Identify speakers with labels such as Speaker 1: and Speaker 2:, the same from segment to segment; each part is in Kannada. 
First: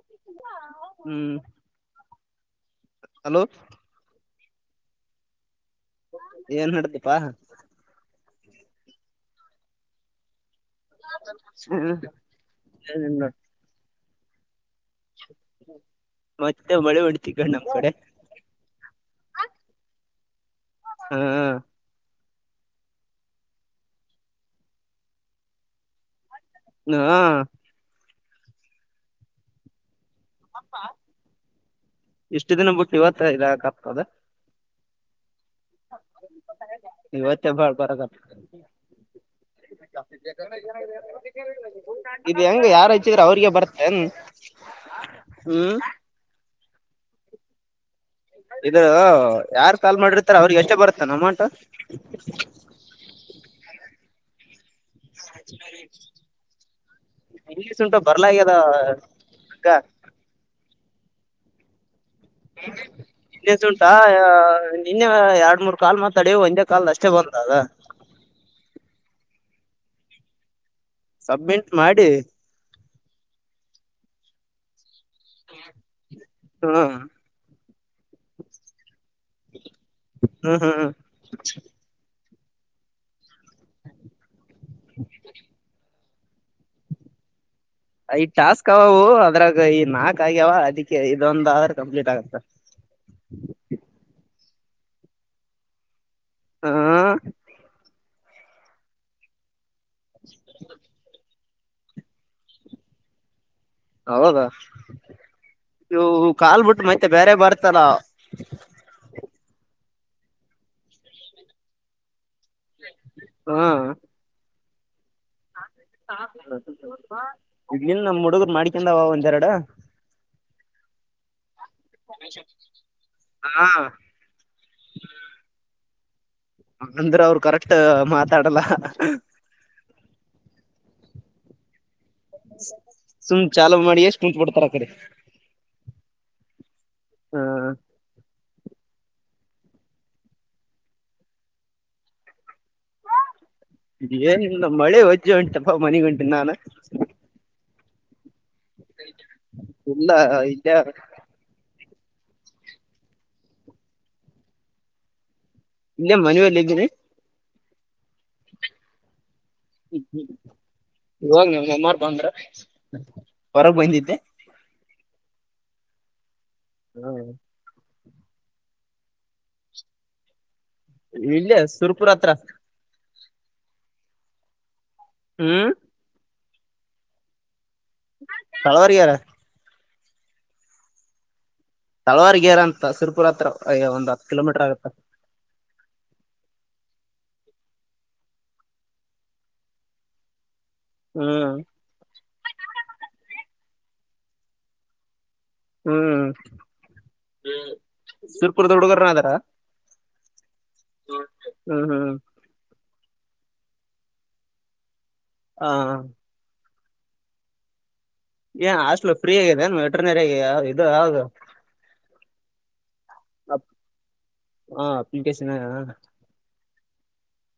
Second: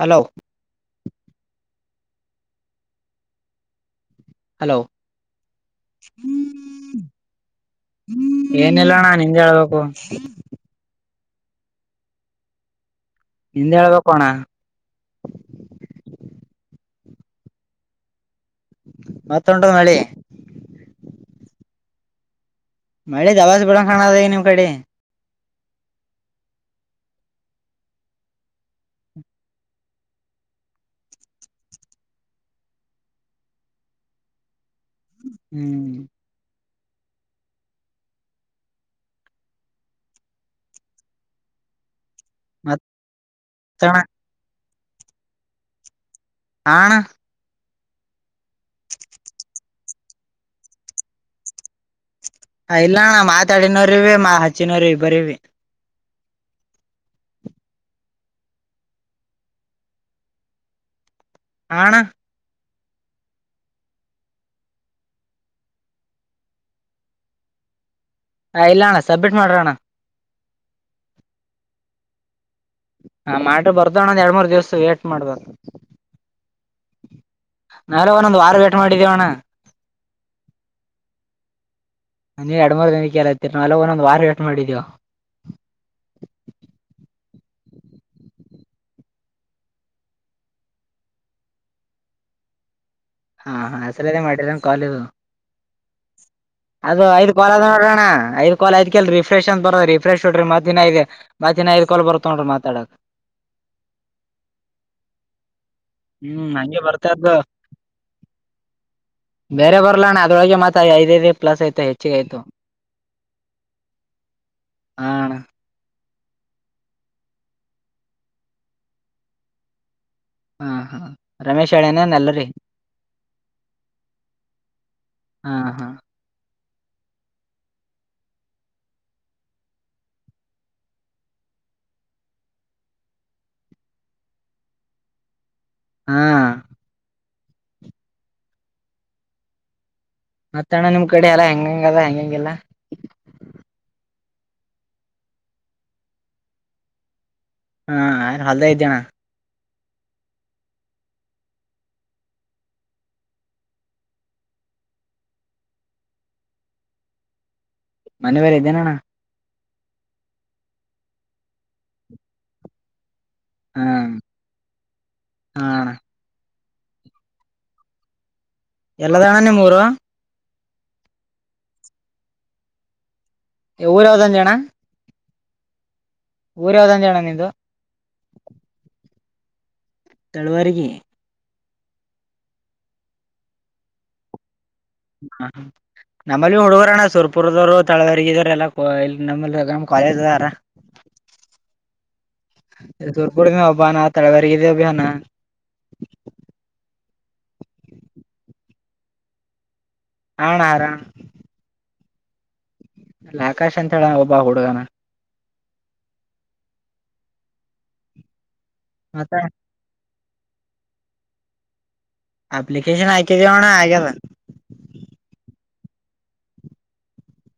Speaker 1: ಹಲೋ
Speaker 2: ಹ್ಮ್ ಹಲೋ
Speaker 1: ಹಲೋ
Speaker 2: ಏನ್ ನಡ್ದಪ್ಪಾ
Speaker 1: ಏನಿಲ್ಲಣ್ಣ ನಿಂ ಹೇಳ್ಬೇಕು
Speaker 2: ಹ್ಮ್
Speaker 1: ಪ್ಪಣ
Speaker 2: ಮತ್ತೆ ಮಳೆ ಹೊಡ್ತಗ ನಮ್ ಕಡೆ
Speaker 1: ಮತ್ತ ಉಂಟದ್ ಮಳಿ
Speaker 2: ಹಾ
Speaker 1: ಮಳೆ ದವಸ್ ಬಿಡ ಕಾಣದ ಈ ನಿಮ್ ಕಡೆ
Speaker 2: ಹಾ ಇಷ್ಟು ದಿನ ಬಿುಟ್ಟ ಇವತ್ತ ಇದಾಕ ಆಗ್ತದೆ
Speaker 1: ಹ್ಮ್
Speaker 2: ಇವತ್ತ ಭಾಳ್ ಬರ ಹ ಇದು ಹೆಂಗ ಯಾರ ಇಚ್ಚಿದ್ರ ಅವ್ರಿಗೆ
Speaker 1: ಮತ್ತಣ
Speaker 2: ಬರ್ತ್ತೇನ್ ಹ್ಮ್
Speaker 1: ಹಣ
Speaker 2: ಇದ ಯಾರ್ ಸಾಲ್ ಮಾಡಿರ್ತಾರ ಅವ್ರಿಗೆ ಎಷ್ಟು ಬರ್ತ್ತಾನ ಅಮೌಂಟ್
Speaker 1: ಹ ಇಲ್ಲಣ್ಣ ಮಾತಾಡಿನವ್ರ ಇಿವ ಮಾ ಹಚ್ಚಿನವ್ರ ಇ ಬರಿೀವಿ
Speaker 2: ಇಂಗ್ಲಿಸ್ ಉಂಟು ಬರ್ಲ್ಯದ ಅಕ್ಕ
Speaker 1: ಹಣ
Speaker 2: ಹ್ಮ ನಿನ್ನೆ ಸುಂಟಾ ನಿನ್ನೆ ಎರಡ್ ಮೂರ್ ಕಾಲ್ ಮಾತಾಡಿ ಒಂದೇ ಕಾಲ್ದ ಅಷ್ಟೇ ಬಂದ ಅಧ
Speaker 1: ಹ ಇಲ್ಲ ಅಣ್ಣ ಸಬ್ಮಿಟ್ ಮಾಡ್ರಣ್ಣ.
Speaker 2: ಸಬ್ಮಿಂಟ್ ಮಾಡಿ.
Speaker 1: ಹಾ ಮಾಡ್ರ ಬರ್ದಣ್ಣಂದ ಎರಡ್ ಮೂರ್ ದಿವ್ಸ ವೇಟ್ು.
Speaker 2: ಹಾ [inaudible]
Speaker 1: ನಾೆ ಒಂದೊಂದ ವೇಟ್ ಮಾಡಿ
Speaker 2: ಹ್ಮ್ ಹ್ಮ್ ಹ್ಮ
Speaker 1: ನೀ ಎರಡು ಮೂರು ದಿನಕ್ಕೆಲ್ಲತಿರ ನ ಅಲ್ಲ ಒಂದೊಂದ್ ವಾರ ವೇಟ್ ಮಾಡಿದೀವ
Speaker 2: ಈ ಟಾಸ್ಕ್ ಅವವು ಅದ್ರಾಗ ಈ ನಾಕ್ ಆಗ್ಯಾವ ಅದಕ್ಕೆ ಇದೊಂದ ಆದ್ರ ಕಂಪ್ಲೀಟ್ ಆಗತ್ತ ಹ
Speaker 1: ಹಾ ಹ ಆ ಸಲದೇ ಮಾಡಿದ್ರಂಗ ಕಾಲದು
Speaker 2: ಹ
Speaker 1: ಅದು ಐದ್ ಕಲ್ ಅ ನೋಡ್ರಣ ಐ್ ಕಾಲ್ ದ್ಕಲ್ ರಿಫ್ರೆಶ್ ಅಂತ ಬರೋದು ರಿಫ್ರೆಶ್ ಹೊಡ್ರಿ ಮತ್ತ ಇ ಇ್ ಬಾತಿನ ಎರ್ಕಲ್ ಬರ್ತೊಂಡ್ರಿ ಮಾತಾಡಕ್
Speaker 2: ಹೌದಾ ಇವು
Speaker 1: ಹ್ಮ್ ಹಂಗೆ
Speaker 2: ಕಾಲ್ಬಿಟ್ಟು ಮತ್ತೆ
Speaker 1: ಬರ್ತಾ
Speaker 2: ಬೇರೆ
Speaker 1: ಇದ್ದು
Speaker 2: ಬರ್ತಲ್ಲ
Speaker 1: ಲ್ಲಣ ಅದೊಳಗೆ ಮಾತ್ರ ಐದ ಪ್ಲಸ್ ಆಯತು ಹೆಚ್ಚಿಗೆ ಆ್ತು
Speaker 2: ಹಾ
Speaker 1: ಹ
Speaker 2: ಇನ್ ನಮ್ ಹುಡುಗರು ಮಾಡ್ಕೊಂಡಾವ ಒಂದೆರಡ
Speaker 1: ಹಾ ಹಾ ರಮೇಶ್ ಹೇಳೇನೆೇ ಎಲ್ಲರಿ
Speaker 2: ಹಾ
Speaker 1: ಹಾ ಹಾ
Speaker 2: ಅಂದ್ರೆ ಅವರು ಕರೆಕ್ಟ್ ಮಾತಾಡಲ್ಲ ಸುಮ್ ಚಾಾಲೂ ಮಾಡಿ ಎಷ್ಟು ಉಂಟ ಪಡ್ತಾರ ಆ ಕಡೆ
Speaker 1: ಹಾ
Speaker 2: ಹಾ
Speaker 1: ಮತ್ತ ಅಣ್ಣ ನಿಮ್ ಕಡೆ ಎಲ್ಲಾ ಹೆಂಗಂಗ ಅದ ಹೆಂಗಂಗಗೆಿಲ್ಲಾ
Speaker 2: ಇದ ಏನ್ ಮಳೆ ಹೊಜ್ಜೆ ಉಂಟಪ್ಪ ಮನಗ್ ಉಂಟ ನಾನ
Speaker 1: ಹಾ ಯಾರು ಹೊಲ್ದ ಐದ್ದ್ಯಣ
Speaker 2: ಇಲ್ಲ ಇಲ್ಲ ಇಲ್ಲ ಮನವಲ್ಲ ಇದ್ದೀನೆ
Speaker 1: ಮನೆ ಬೇರೆ ಇದ್ದೇನಣ್ಣ
Speaker 2: ಹ್ಮ್ಮ ಇವಾಗ್ ನ ಮಮ್ಮಾರ್ ಬಂದ್ರ ಹೊರಗೆ
Speaker 1: ಹಾ
Speaker 2: ಬಂದಿದ್ದೆ
Speaker 1: ಹಾ
Speaker 2: ಹ್ಮ್
Speaker 1: ಎಲ್ಲದಣ್ಣನ ಮೂರು
Speaker 2: ಇಲ್ಲಿಯ ಸುರ್ಪುರ ಹತ್ರ
Speaker 1: ಊರ ಯಾವ್ದೊ ಒಂದ್ ಜನ
Speaker 2: ಹ್ಮ್
Speaker 1: ಊರ ಯಾವದಂದ ಜಣ ನಿಂದು
Speaker 2: ತಳವಾರಗಾರ
Speaker 1: ತಳುವಾರಿಗೆ
Speaker 2: ತಳವಾರಗೇರ ಅಂತ ಸರ್ಪುರ್ ಹತ್ರ ಒಂದ್ ಹತ್ತು ಕಿಲೋಮೀಟರ್ ಆಗುತ್ತೆ
Speaker 1: ಹ ಹ ನಮ್ಮಲ್ಲಿ ಹುಡುಗರಣ್ಣ ಸುರ್ಪುರದವರು ತಳವರ್ಗಿದ್ರ ಎಲ್ಲ ನಮ್ಮ ಪಾಯ ಹಾರ
Speaker 2: ಹ್ಮ್
Speaker 1: ತೂರ್ಗೂಡ ಹಬಾನ ತಳವಾರಗ ಅಭಾನ
Speaker 2: ಹ್ಮ್ ಶರ್ಪುರ್ದ ಹುಡುಗರನದಾರ
Speaker 1: ಹಣ ಆರಾಮ
Speaker 2: ಹ್ಮ್
Speaker 1: ಅಲ್ಲ ಆಕಾಶ್ ಅಂತ ಹೇಳಣ ಒಬ್ಬ ಹುಡುಗನ
Speaker 2: ಹ ಏ ಹಾಸ್ಟ್ಲ್
Speaker 1: ಮತ್ತ
Speaker 2: ಫ್ರೀ ಆಗಿದೆಾನ ಎಟರನೇರ ಆಗ ಇದು ಹಾಗು
Speaker 1: ಅಪ್ಲಿಕೇಶನ್ ಆಯ್ಕ ಜಣ ಆಗದ
Speaker 2: ಹ ಅಪ್ಲಿಕೇಶನ್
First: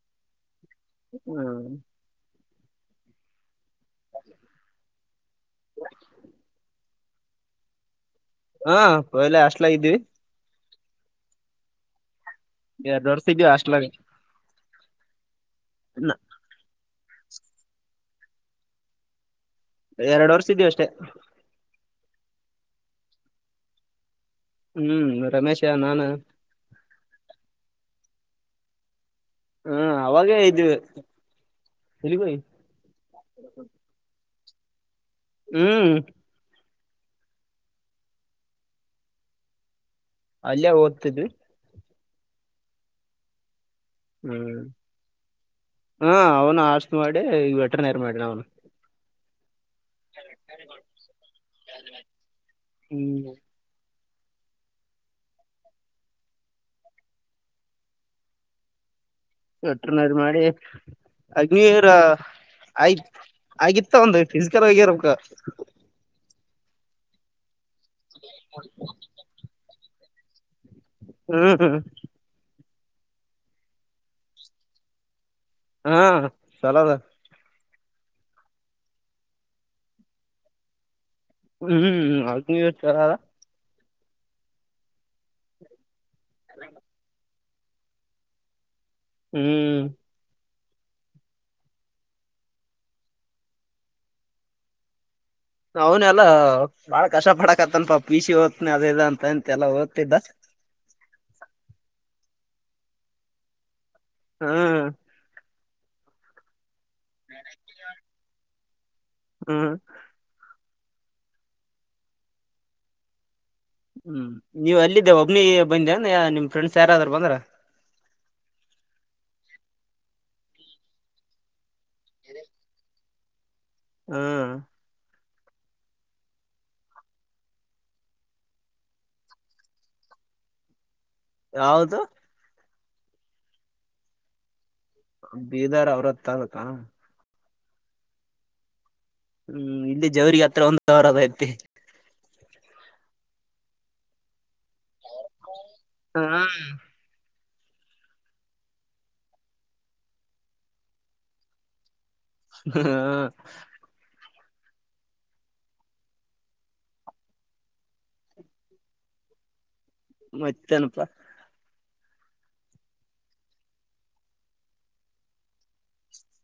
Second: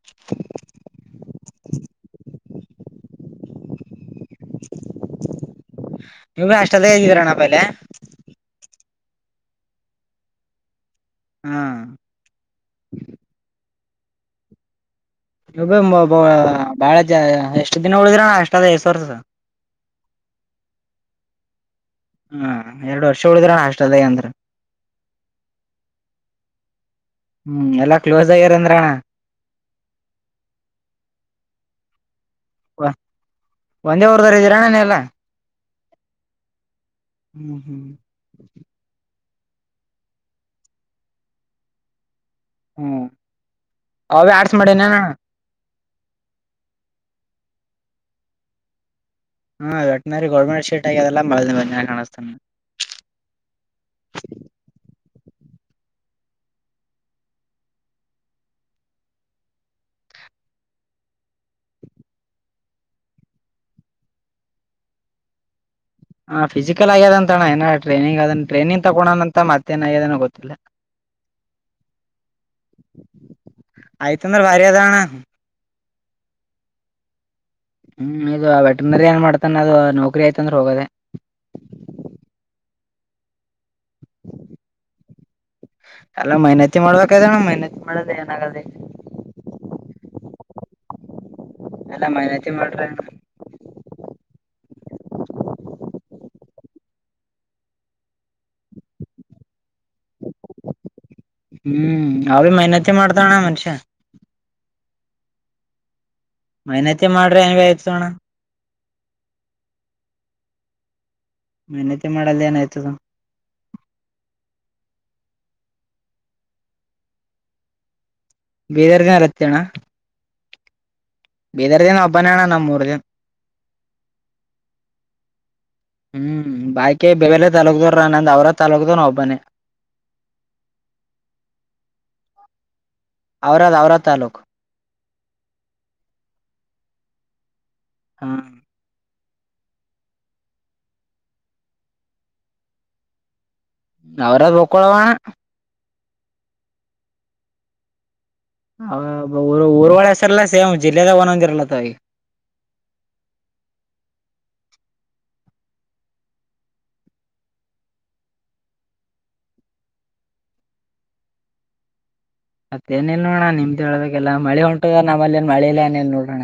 Speaker 1: [unintelligible]
Speaker 2: ಹ್ಮ್
Speaker 1: ನೀವು ಅಷ್ಟಲ್ಲ ಹೇಗಿದ್ದೀರಣ್ಣ ಪಲೆ
Speaker 2: ಹಾ ಪಯಲೆ ಅಷ್ಟಲ ಇದ್ದೀವಿ
Speaker 1: ಹ್ಮ್
Speaker 2: ಎಡ್ಡು ದರ್ಸ ಇದೀವ ಅಷ್ಟಲಾಗ
Speaker 1: ಬಾಳ ಜ ಎಷ್ಟು ದಿನ ಉಳಿದ್ರ ನ ಅಷ್ಟದ ಎಷ್ಟ ವರ್ಸ
Speaker 2: ಎರಡು ವರ್ಷ ಇದ್ದೀವಿ ಅಷ್ಟೆ
Speaker 1: ಹಾ ಎರಡ್ ವರ್ಷ ಉಳಿದ್ರಣ ಹಾಸ್ಟಲ್ದಾಗ ಅಂದ್ರ
Speaker 2: ಹ್ಮ್ ರಮೇಶ ನಾನ
Speaker 1: ಹ್ಮ್ ಎಲ್ಲಾ ಕ್ಲೋಸ್ ಆಗ್ಯರಂದ್ರಣ್ಣ
Speaker 2: ಹ್ಮ ಅವಾಗೇ ಇದ್ದವಿ ಎಲ್ಲಿಗಯ
Speaker 1: ಒಂದೇ ರ್ದರ ಇದೀರ ನೀವು ಎಲ್ಲ
Speaker 2: ಹ್ಮ್
Speaker 1: ಹ್ಮ್ ಹ್ಮ್
Speaker 2: ಅಲ್ಲಯ ಓದ್ತಿದ್ವಿ
Speaker 1: ಹ್ಮ್ ಆರ್ಸ್
Speaker 2: ಹ್ಮ್
Speaker 1: ಮಾಡೆ ನ
Speaker 2: ಹಾ ಅವನು ಆಸ್ ಮಾಡಿ ವಟ್ರನರ್ ಮಾಡ ಅವನು
Speaker 1: ಹಾ ವೆಟನರಿ ಗೋಲ್ಮೆಟ್ ಶೀಟ್ ಆಗಿ ಅದೆಲ್ಲಾ ಬಳ ಬ್ ಕಾಣಿಸಸ್ತಾನೆ
Speaker 2: ಹ್ಮ್
Speaker 1: [unintelligible]
Speaker 2: ಒಟ್ರನದ ಮಾಡಿ ಅಗ್ನಿರ ಆಯ್ತ್ ಆಗಿತ್ತ ಒಂದು ಫಿಸಿಕಲ್ ಆಗಿರಕ್ಕ
Speaker 1: ಹಾಂಫಿಸಿಕಲ್ ಆಗ್ಯದ ಅಣ ಏ ಟ್ರನಂಗ್ ಅದ ಟ್ರೈನಿಂಗ್ ತಗೋಣ ಅಂತ ಮತ್ತೇನ ಆಗ್ಯದನೋ ಗೊತ್ತಿಲ್ಲ
Speaker 2: ಹ್ಮ್ ಹ್ಮ್
Speaker 1: ಆಯ್ತಂದರೆ ಭಾರಿ ಅದಣ
Speaker 2: ಹಾ ಚಲದ
Speaker 1: ಹ್ಮ್ ಇದು ವೆಟನರಿ ಏನ್ ಮಾಡ್ತಾನ ಅದು ನೌಕರಿ ಆಯ್ತಂದ್ರೆ ಹೋಗೋದೆ
Speaker 2: ಹ್ಮ್ ಅವ ನೀಚರ
Speaker 1: ಅಲ್ಲ ಮೆನತಿ ಮಾಡ್ಬೇಕಣ ಮೆನತಿ ಮಾಡೋದ ಏನಾಗಾದ
Speaker 2: ಹ್ಮ್
Speaker 1: ಎಲ್ಲಾ ಮನತಿ ಮಾಡ್ರಿ
Speaker 2: ಅವನ ಅಲ್ಲ ಬಾಳ ಕಷ್ಟ ಪಡಕತ್ತನ್ ಪಾಪ ಪಿಸಿ ಓದ್ತನಿ ಅದೇದ ಅಂತ ಅಂತೆ ಎಲ್ಲ ಓದ್ತಿದ್ದ
Speaker 1: ನಾ ಮಹನತಿ ಮಾಡ್ತಣ್ಣ ಮನುಷ್ಯ
Speaker 2: ಹಾ
Speaker 1: ಮೈನತಿ ಮಾಡ್ರಿ ಏನ್ವಿ ಆಯ್ತೋಣ
Speaker 2: ಹ್ಮ
Speaker 1: ಮೆಹನತಿ ಮಾಡಲ್ ಏನ ಆಯ್ತದ
Speaker 2: ಹ್ಮ್ ನೀವ್ ಅಲ್ಲಿದ್ದೇ ಒಬ್ನಿ ಬಂದೇಂದ ನಿಮ್ ಫ್ರೆಂಡ್ಸ್ ಯಾರಾದ್ರರು ಬಂದ್ರ
Speaker 1: ಬೀದರ್ಗನ ರತ್ಯಣ ಭೀದರದ ಒಬ್ಬನಣ ನಮ್ಮೂರ್ಜನ್
Speaker 2: ಹ್ಮ್
Speaker 1: ಹ್ಮ್ ಬಾಕೇ ಬೇರ್ ಬೇರಲೇ ತಾಲೂಕ್ ದೋರಾ ನಂದ ಔರಾದ್ ತಾಲೂಕ್ನಂವ ನ ಒಬ್ಬನೇ.
Speaker 2: ಯಾವದು
Speaker 1: ಔರಾದ್ ಔರಾದ್ ತಲ್ಲೂಕು
Speaker 2: ಬೀದರ್ ಅವ್ರತ್ ತಾಲೂಕ
Speaker 1: ಹಾ
Speaker 2: ಹ್ಮ್ ಇಲ್ಲಿ ಜವರಿಗೆ ಹತ್ರ ಒಂದರದ ಐತಿ
Speaker 1: ಅವರ್ದ್ ಹಕ್ಕೊಳವಣ
Speaker 2: ಹಾ
Speaker 1: ಊರ್ವಳ ಅಷ್ಟಲ್ಲ ಸೇಮ್ ಜಿಲ್ಲೆದಾಗ ಒನ್ದಿರಲತ್ತ ಅವ
Speaker 2: ಹ್ ಹ್ಮ. ಮತ್ತೇನಪ್ಪಾ.
Speaker 1: ಮತ್ತೇನ ಇಲ್ಲೊಣ ನಿಮ್ದೆ ಹೇಳಬೇಕೆಲ್ಲಾ ಮಳಿ ಹೊಂಟದ ನಮ್ಮಲೆನ್ ಮಳಿ ಇಲ್ಲ ಏನ್ ಇಲ್ ನೋಡಣ.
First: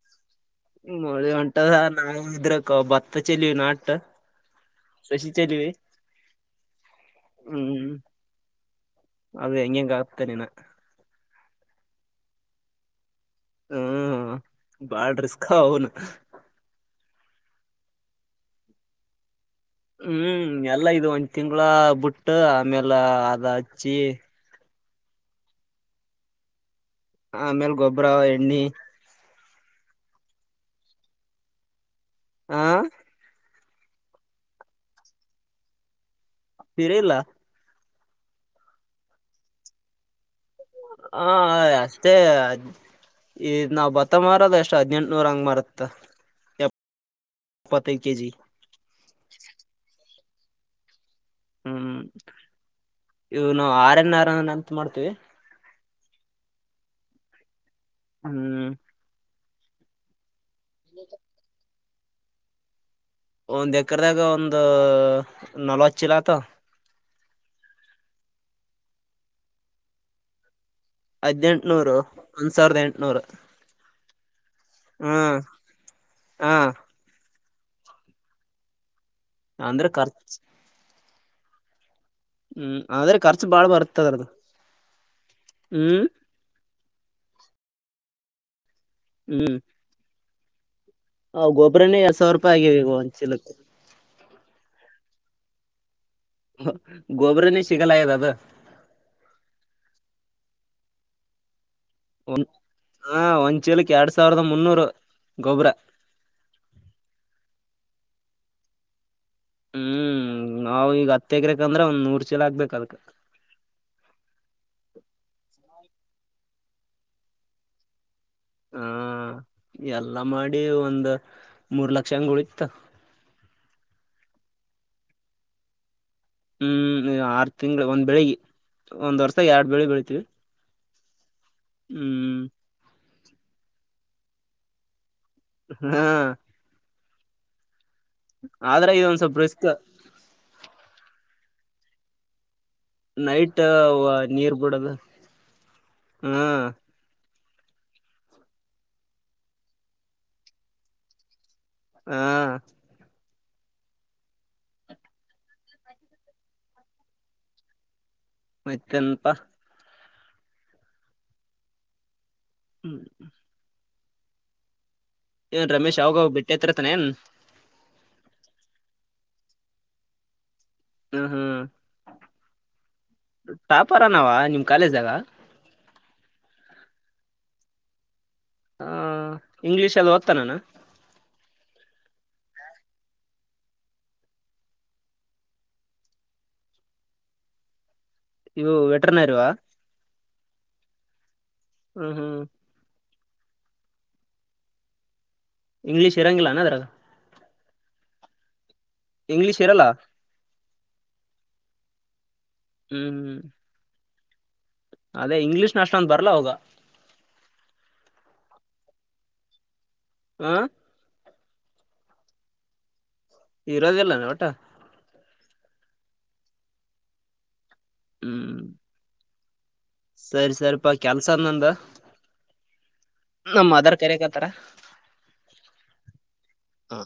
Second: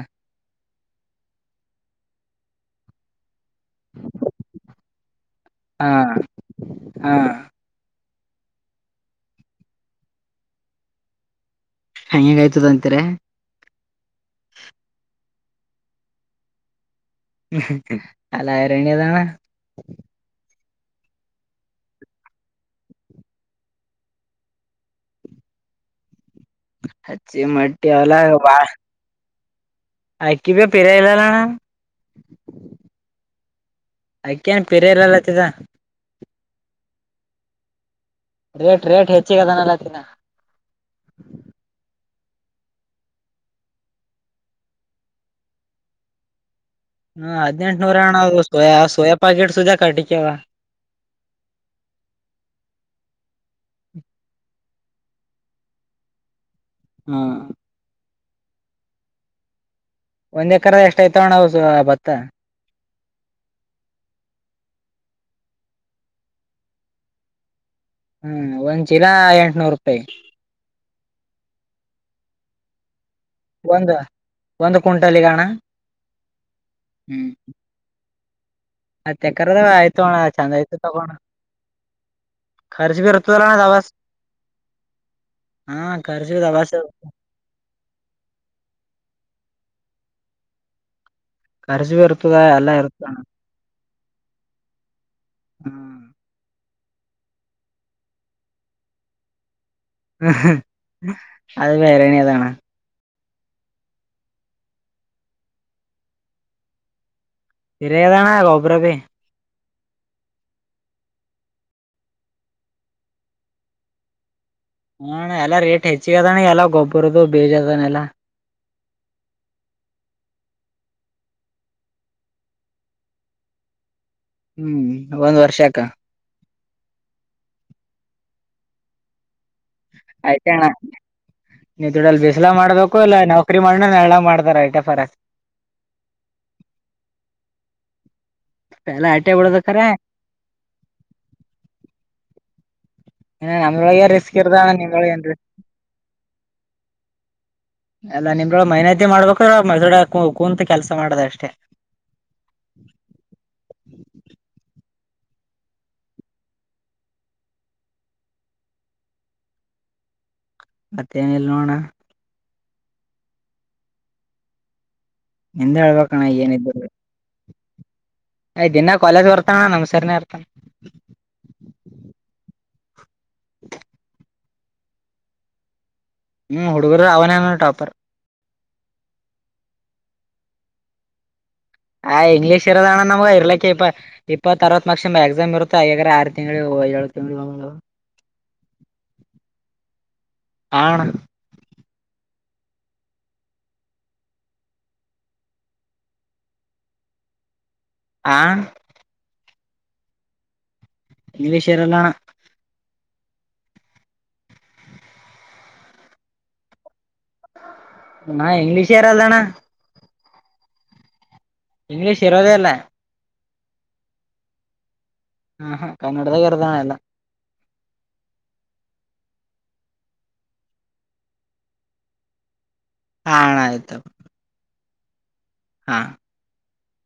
Speaker 2: ಮಳಿ ಹೊಂಟದ ನಾವು ಇದ್ರಕ ಭತ್ತ ಚೆಲ್ಲಿವಿ ನಾಟ್. ರೆಷಿ ಚೆಲ್ಲಿವಿ
Speaker 1: ಹಾ ಹಾ
Speaker 2: ಹ್ಮ್. ಅದು ಹೆಂಗೆಗ್ ಆತೆನ್ ಹಿನಾ.
Speaker 1: ಹೆಂಗೆಗ್ ಐಯ್ತದ ಅಂತೀರ್ಯ.
Speaker 2: ಹ್ಮ ಬಾಳ್ ರಿಸ್ಕ್ ಅವನ್.
Speaker 1: ಹ್ಮ ಅಲ್ಲ ಹೈರಾಣೆ ಅದಣ್ಣಾ.
Speaker 2: ಹ್ಮ್ ಎಲ್ಲ ಇದು ಒಂದ್ ತಿಂಗ್ಗಳ ಬುಟ್ಟ ಆಮ್ಯಾಲ ಅದ ಹಚ್ಚಿ.
Speaker 1: ಹಚ್ಚಿ
Speaker 2: ಆಮೇಲ್
Speaker 1: ಮಟ್ಟಿ
Speaker 2: ಗೊಬ್ಬರ
Speaker 1: ಅವೆಲ್ಲ
Speaker 2: ಎಣ್ಣಿ
Speaker 1: ಬಾಳ್ ಅಕ್ಕಿವೆ ಪಿರೆ ಇರಲ್ ಅಣ್ಣಾ.
Speaker 2: ಹಾ
Speaker 1: ಅಕ್ಕಿ ಎನ್ ಪಿರೆ ಇಲ್ಲ ಅಲ್ಲತಿದ.
Speaker 2: ಪಿರೇ ಇಲ್ಲ.
Speaker 1: ರೇಟ್ ರೇಟ್ ಹೆಚ್ಚಿಗ ಅದಾ ಅಲ್ಲತಿದಾ.
Speaker 2: ಹ ಆಯ ಅಸ್ ತ್ತೆ ಈ ನಾವ್ ಭತ್ತ ಮಾರದ ಏಷ್ಟ ಹದ್ನೆಂಟುನೂರ ಹಂಗ ಮಾರತ್ತ.
Speaker 1: ಹಾ ಹದ್ನೆಂಟುನೂರೆ
Speaker 2: ಎಪ್ಪತ್ತೈದ್
Speaker 1: ಅಣ್ಣಾ
Speaker 2: ಕೆಜಿ
Speaker 1: ಅದು ಸೋಯಾ ಸೋಯಾ ಪಾಕಿಟ್ ಸುದ್ದ್ಯಕ್ ಅಟ್ಟಿಕೆ ಅವಾ.
Speaker 2: ಹ್ಮ್ ಇವು ನಾವ್ ಆರ್ಯನ್ ಆರನ್ ನಂತ ಮಾಡ್ತೀವಿ.
Speaker 1: ಹಾ
Speaker 2: ಹ್ಮ್
Speaker 1: ಒಂದ್ ಎಕ್ಕರದಾಗ ಎಷ್ಟ ಐತವಣ್ಣ ಅವು ಸೊ ಬತ್ತ.
Speaker 2: ಒಂದ್ ಎಕ್ರದಾಗ ಒಂದ ನಲ್ವಚ್ಚಿಲ್ಲತಾವ.
Speaker 1: ಹ್ಮ್ ಒಂದ್ ಚಿಲಾ ಎಂಟನೂರ ರೂಪಾಯಿ.
Speaker 2: ಹದ್ನೆಂಟ್ನೂರು ಒಂದ್ ಸಾವಿರದ ಎಂಟನೂರು.
Speaker 1: ಒಂದ ಒಂದ ಕುಂಟಲಿಗ್
Speaker 2: ಹ್ಮ್
Speaker 1: ಅಣ್ಣಾ
Speaker 2: ಹಾ
Speaker 1: ಹ್ಮ್. ಹತ್ತ ಎಕ್ಕರಾದ
Speaker 2: ಅಂದ್ರೆ
Speaker 1: ಆಯ್ತೋಣ
Speaker 2: ಖರ್ಚ್
Speaker 1: ಚಂದ ಆಯ್ತು ತಗೋಣ.
Speaker 2: ಹ್ಮ್
Speaker 1: ಖರ್ಚ ಬಿ
Speaker 2: ಅಂದ್ರೆ ಖರ್ಚು
Speaker 1: ಇರತದಲಾ ಅಣ್ಣಾ
Speaker 2: ಬಾಳ್
Speaker 1: ದಬಾಸ್.
Speaker 2: ಬರ್ತದ ಅದ್ರದ್ದು
Speaker 1: ಹಾ
Speaker 2: ಹ್ಮ್
Speaker 1: ಕರ್ಚಬಿ ದಬಾಸ್ ಇರ್
Speaker 2: ಹ್ಮ್ ಅವ್
Speaker 1: ಖರ್ಚು
Speaker 2: ಗೊಬ್ರನೇ
Speaker 1: ಬಿ
Speaker 2: ಎರಡ್ ಸಾವಿರ
Speaker 1: ಇರ್ತದ
Speaker 2: ರೂಪಾಯಿ
Speaker 1: ಎಲ್ಲಾ
Speaker 2: ಆಗ್ಯವ ಇವಗ್ ಒಂದ
Speaker 1: ಇರ್ತದಣ
Speaker 2: ಚೀಲಕ್.
Speaker 1: ಹ್ಮ್
Speaker 2: ಹ್ ಗೊಬ್ರನೆ ಸಿಗಲಾಗ್ಯದ ಅದ.
Speaker 1: ಹ್ ಹ್ ಅದುಬಿ ಹೈರಾಣೆ ಅದಾ ಅಣ್ಣಾ.
Speaker 2: ಹಾ ಒಂದ್ಚೀಲಕ್ಕ ಎರಡ್ ಸಾವಿರದ ಮುನ್ನೂರು ಗೊಬ್ಬ್ರ.
Speaker 1: ಪಿರೆ ಅದಣ ಗೊಬ್ರಬಿ.
Speaker 2: ಹ್ಮ್ ನಾವ್ ಈಗ ಹತ್ತ ಎಕ್ರೆಕ್ ಅಂದ್ರ ಒಂದ್ ನೂರ ಚೀಲಾ ಹಾಗ್ಬೇಕ ಅದಕ್. [inaudible]
Speaker 1: ಹ್ಮ್ ಅಣ್ಣ ಎಲ್ಲಾ ರೇಟ್ ಹೆಚ್ಚಿಗಿ ಅದಣ ಎಲ್ಲ ಗೊಬ್ಬರುದು ಬೀಜ ಅದಾನೆಲ್ಲಾ.
Speaker 2: ಹಾ ಎಲ್ಲಾ ಮಾಡಿ ಒಂದ್ ಮೂರ್ ಲಕ್ಷ ಹಂಗ ಉಳಿತ.
Speaker 1: ಹ್ಮ್ ಹ್ಮ್ ಒಂದ್ ವರ್ಷಕ್ಕ.
Speaker 2: ಹ್ಮ್ ಆರ್ ತಿಂಗಳ ಒಂದ್ ಬೆಳಿಗ್ ಒಂದ್ ವರ್ಷ ಎರಡ
Speaker 1: ಐತ್ತೇ ಅಣ್ಣ ನೀವ್ ದುಡ್ಯಾಲ್
Speaker 2: ಹ್ಮ್
Speaker 1: ಬಿಸ್ಲಾಗ ಮಾಡಬೇಕು ಇಲ್ಲ ನೌಕರಿ ಮಾಡ್ನ ನೆಳ್ಳಾಗ್ ಮಾಡತಾರ ಐಟ್ಯ ಫರಕ್.
Speaker 2: ಹ್ಮ
Speaker 1: ಎಲ್ಲಾ
Speaker 2: ಇದೊಂದ್
Speaker 1: ಐಟೆ
Speaker 2: ಸ್ವಲ್ಪ
Speaker 1: ಬೀಳ್ತಾದ
Speaker 2: ರಿಸ್ಕ್
Speaker 1: ಖರೆ.
Speaker 2: ನೈಟ್
Speaker 1: ನಮ್ರೊಳಗೆ
Speaker 2: ವ
Speaker 1: ರಿಸ್ಕ್
Speaker 2: ನೀರ್
Speaker 1: ಇರ್ದಣ
Speaker 2: ಬುಡದ
Speaker 1: ನಿಮ್ರೊಳ ಏನ್
Speaker 2: ಹಾ.
Speaker 1: ಎಲ್ಲ ನಿಮ್ರೊಳ ಮೈನತಿ ಮಾಡ್ಬೇಕು್ರ ಮೈಸ್ರೊಳ ಕುೂಂತ ಕೆಲ್ಸ ಮಾಡದ ಅಷ್ಟೇ
Speaker 2: ಹಾ ಮತ್ತನಪಾ
Speaker 1: ಮತ್ತೇನ ಎಲ್ಲಣ
Speaker 2: ಹ್ಮ್್ಮ್ ವನ್
Speaker 1: ನಿಂದೆ
Speaker 2: ರಮೇಶ್
Speaker 1: ಹೇಳ್ಬೇಕಣ
Speaker 2: ಅವಾಗ ಭೇಟಿಯಾಗುತ್ತಿರುತ್ತಾನೆ
Speaker 1: ಯ್ ದಿನ ಕಾಲೇಜ್ ಬರ್ತಣ್ಣ ನಮ್ ಸರಿನೇ ಇರ್ತಾನ
Speaker 2: ಹ್ಮ ಹ್ಮ್ ತಪಾರನ ಅವ ನಿಮ ಕಾಲೇಜ್ನಲ್ಲಾ
Speaker 1: ಹ್ಮ್ ಹುಡುಗರು ಅವನೇನ ಟಾಪರ್
Speaker 2: ಹ ಇಂಗ್ಲಿೀಷ್ ಅಲ್ಲಿ ಓಡಿತನನ್ನ
Speaker 1: ಆ ಇಂಗ್ಲೀಷ್ ಇರೋ ಅಣ್ಣ ನಮಗ ಇರ್ಲಿಕ್ಕ ಇಪ್ಪ ಇಪ್ಪತ್ ಅರವತು ಮಾರ್ಕ್ಸ್ ಎಕ್ಸಾಮ್ ಇರುತ್ತ ಹಾಗ್ರ ಆರು ತಿಂಗಳು [unintelligible]
Speaker 2: ಇವು ವೆಟ್ರನರ್ವಾ
Speaker 1: ಆ ಅಣ್ಣ
Speaker 2: ಹ್ಮ್ ಹ್ಮ್ ಇಂಗ್ಲೀಷ್ ಇರಂಗಿಲ್ಲಾನ ಅದ್ರ
Speaker 1: ಆ
Speaker 2: ಇಂಗ್ಲೀಷ್ ಇರಲ್ಲ
Speaker 1: ಇಂಗ್ಲೀಷ್ ಇರಲ್ಲ ಅಣ್ಣ
Speaker 2: ಹ್ಮ್್ಮ ಅದೇ ಇಂಗ್ಲೀಷ್ ನ ಅಷ್ಟೊಂದು ಬರ್ಲ ಹೋಗ
Speaker 1: ನಾ ಇಂಗ್ಲೀಷ್ ಯಾರಲ್ಲ ಅಣ
Speaker 2: ಹ
Speaker 1: ಇಂಗ್ಲೀಷ್ ಇರೋದೇ ಇಲ್ಲೇ
Speaker 2: ಈರೋದ ಎಲ್ಲಾನ ಒಟ
Speaker 1: ಹಾ ಹಾ ಕನ್ನಡದಾಗ ಇರ್ದಣ ಎಲ್ಲ
Speaker 2: ಹ್ಮ್ ಸರಿ ಸರಿಪಾ ಕೆಲ್ಸ ಅಂದಂದ
Speaker 1: ಹಾ ಅಣ್ಣ
Speaker 2: ನಮ್ಮ ಅದರ್
Speaker 1: ಆಯ್ತು
Speaker 2: ಕರೆೇಕತಾರ
Speaker 1: ಹಾ
Speaker 2: ಹಾ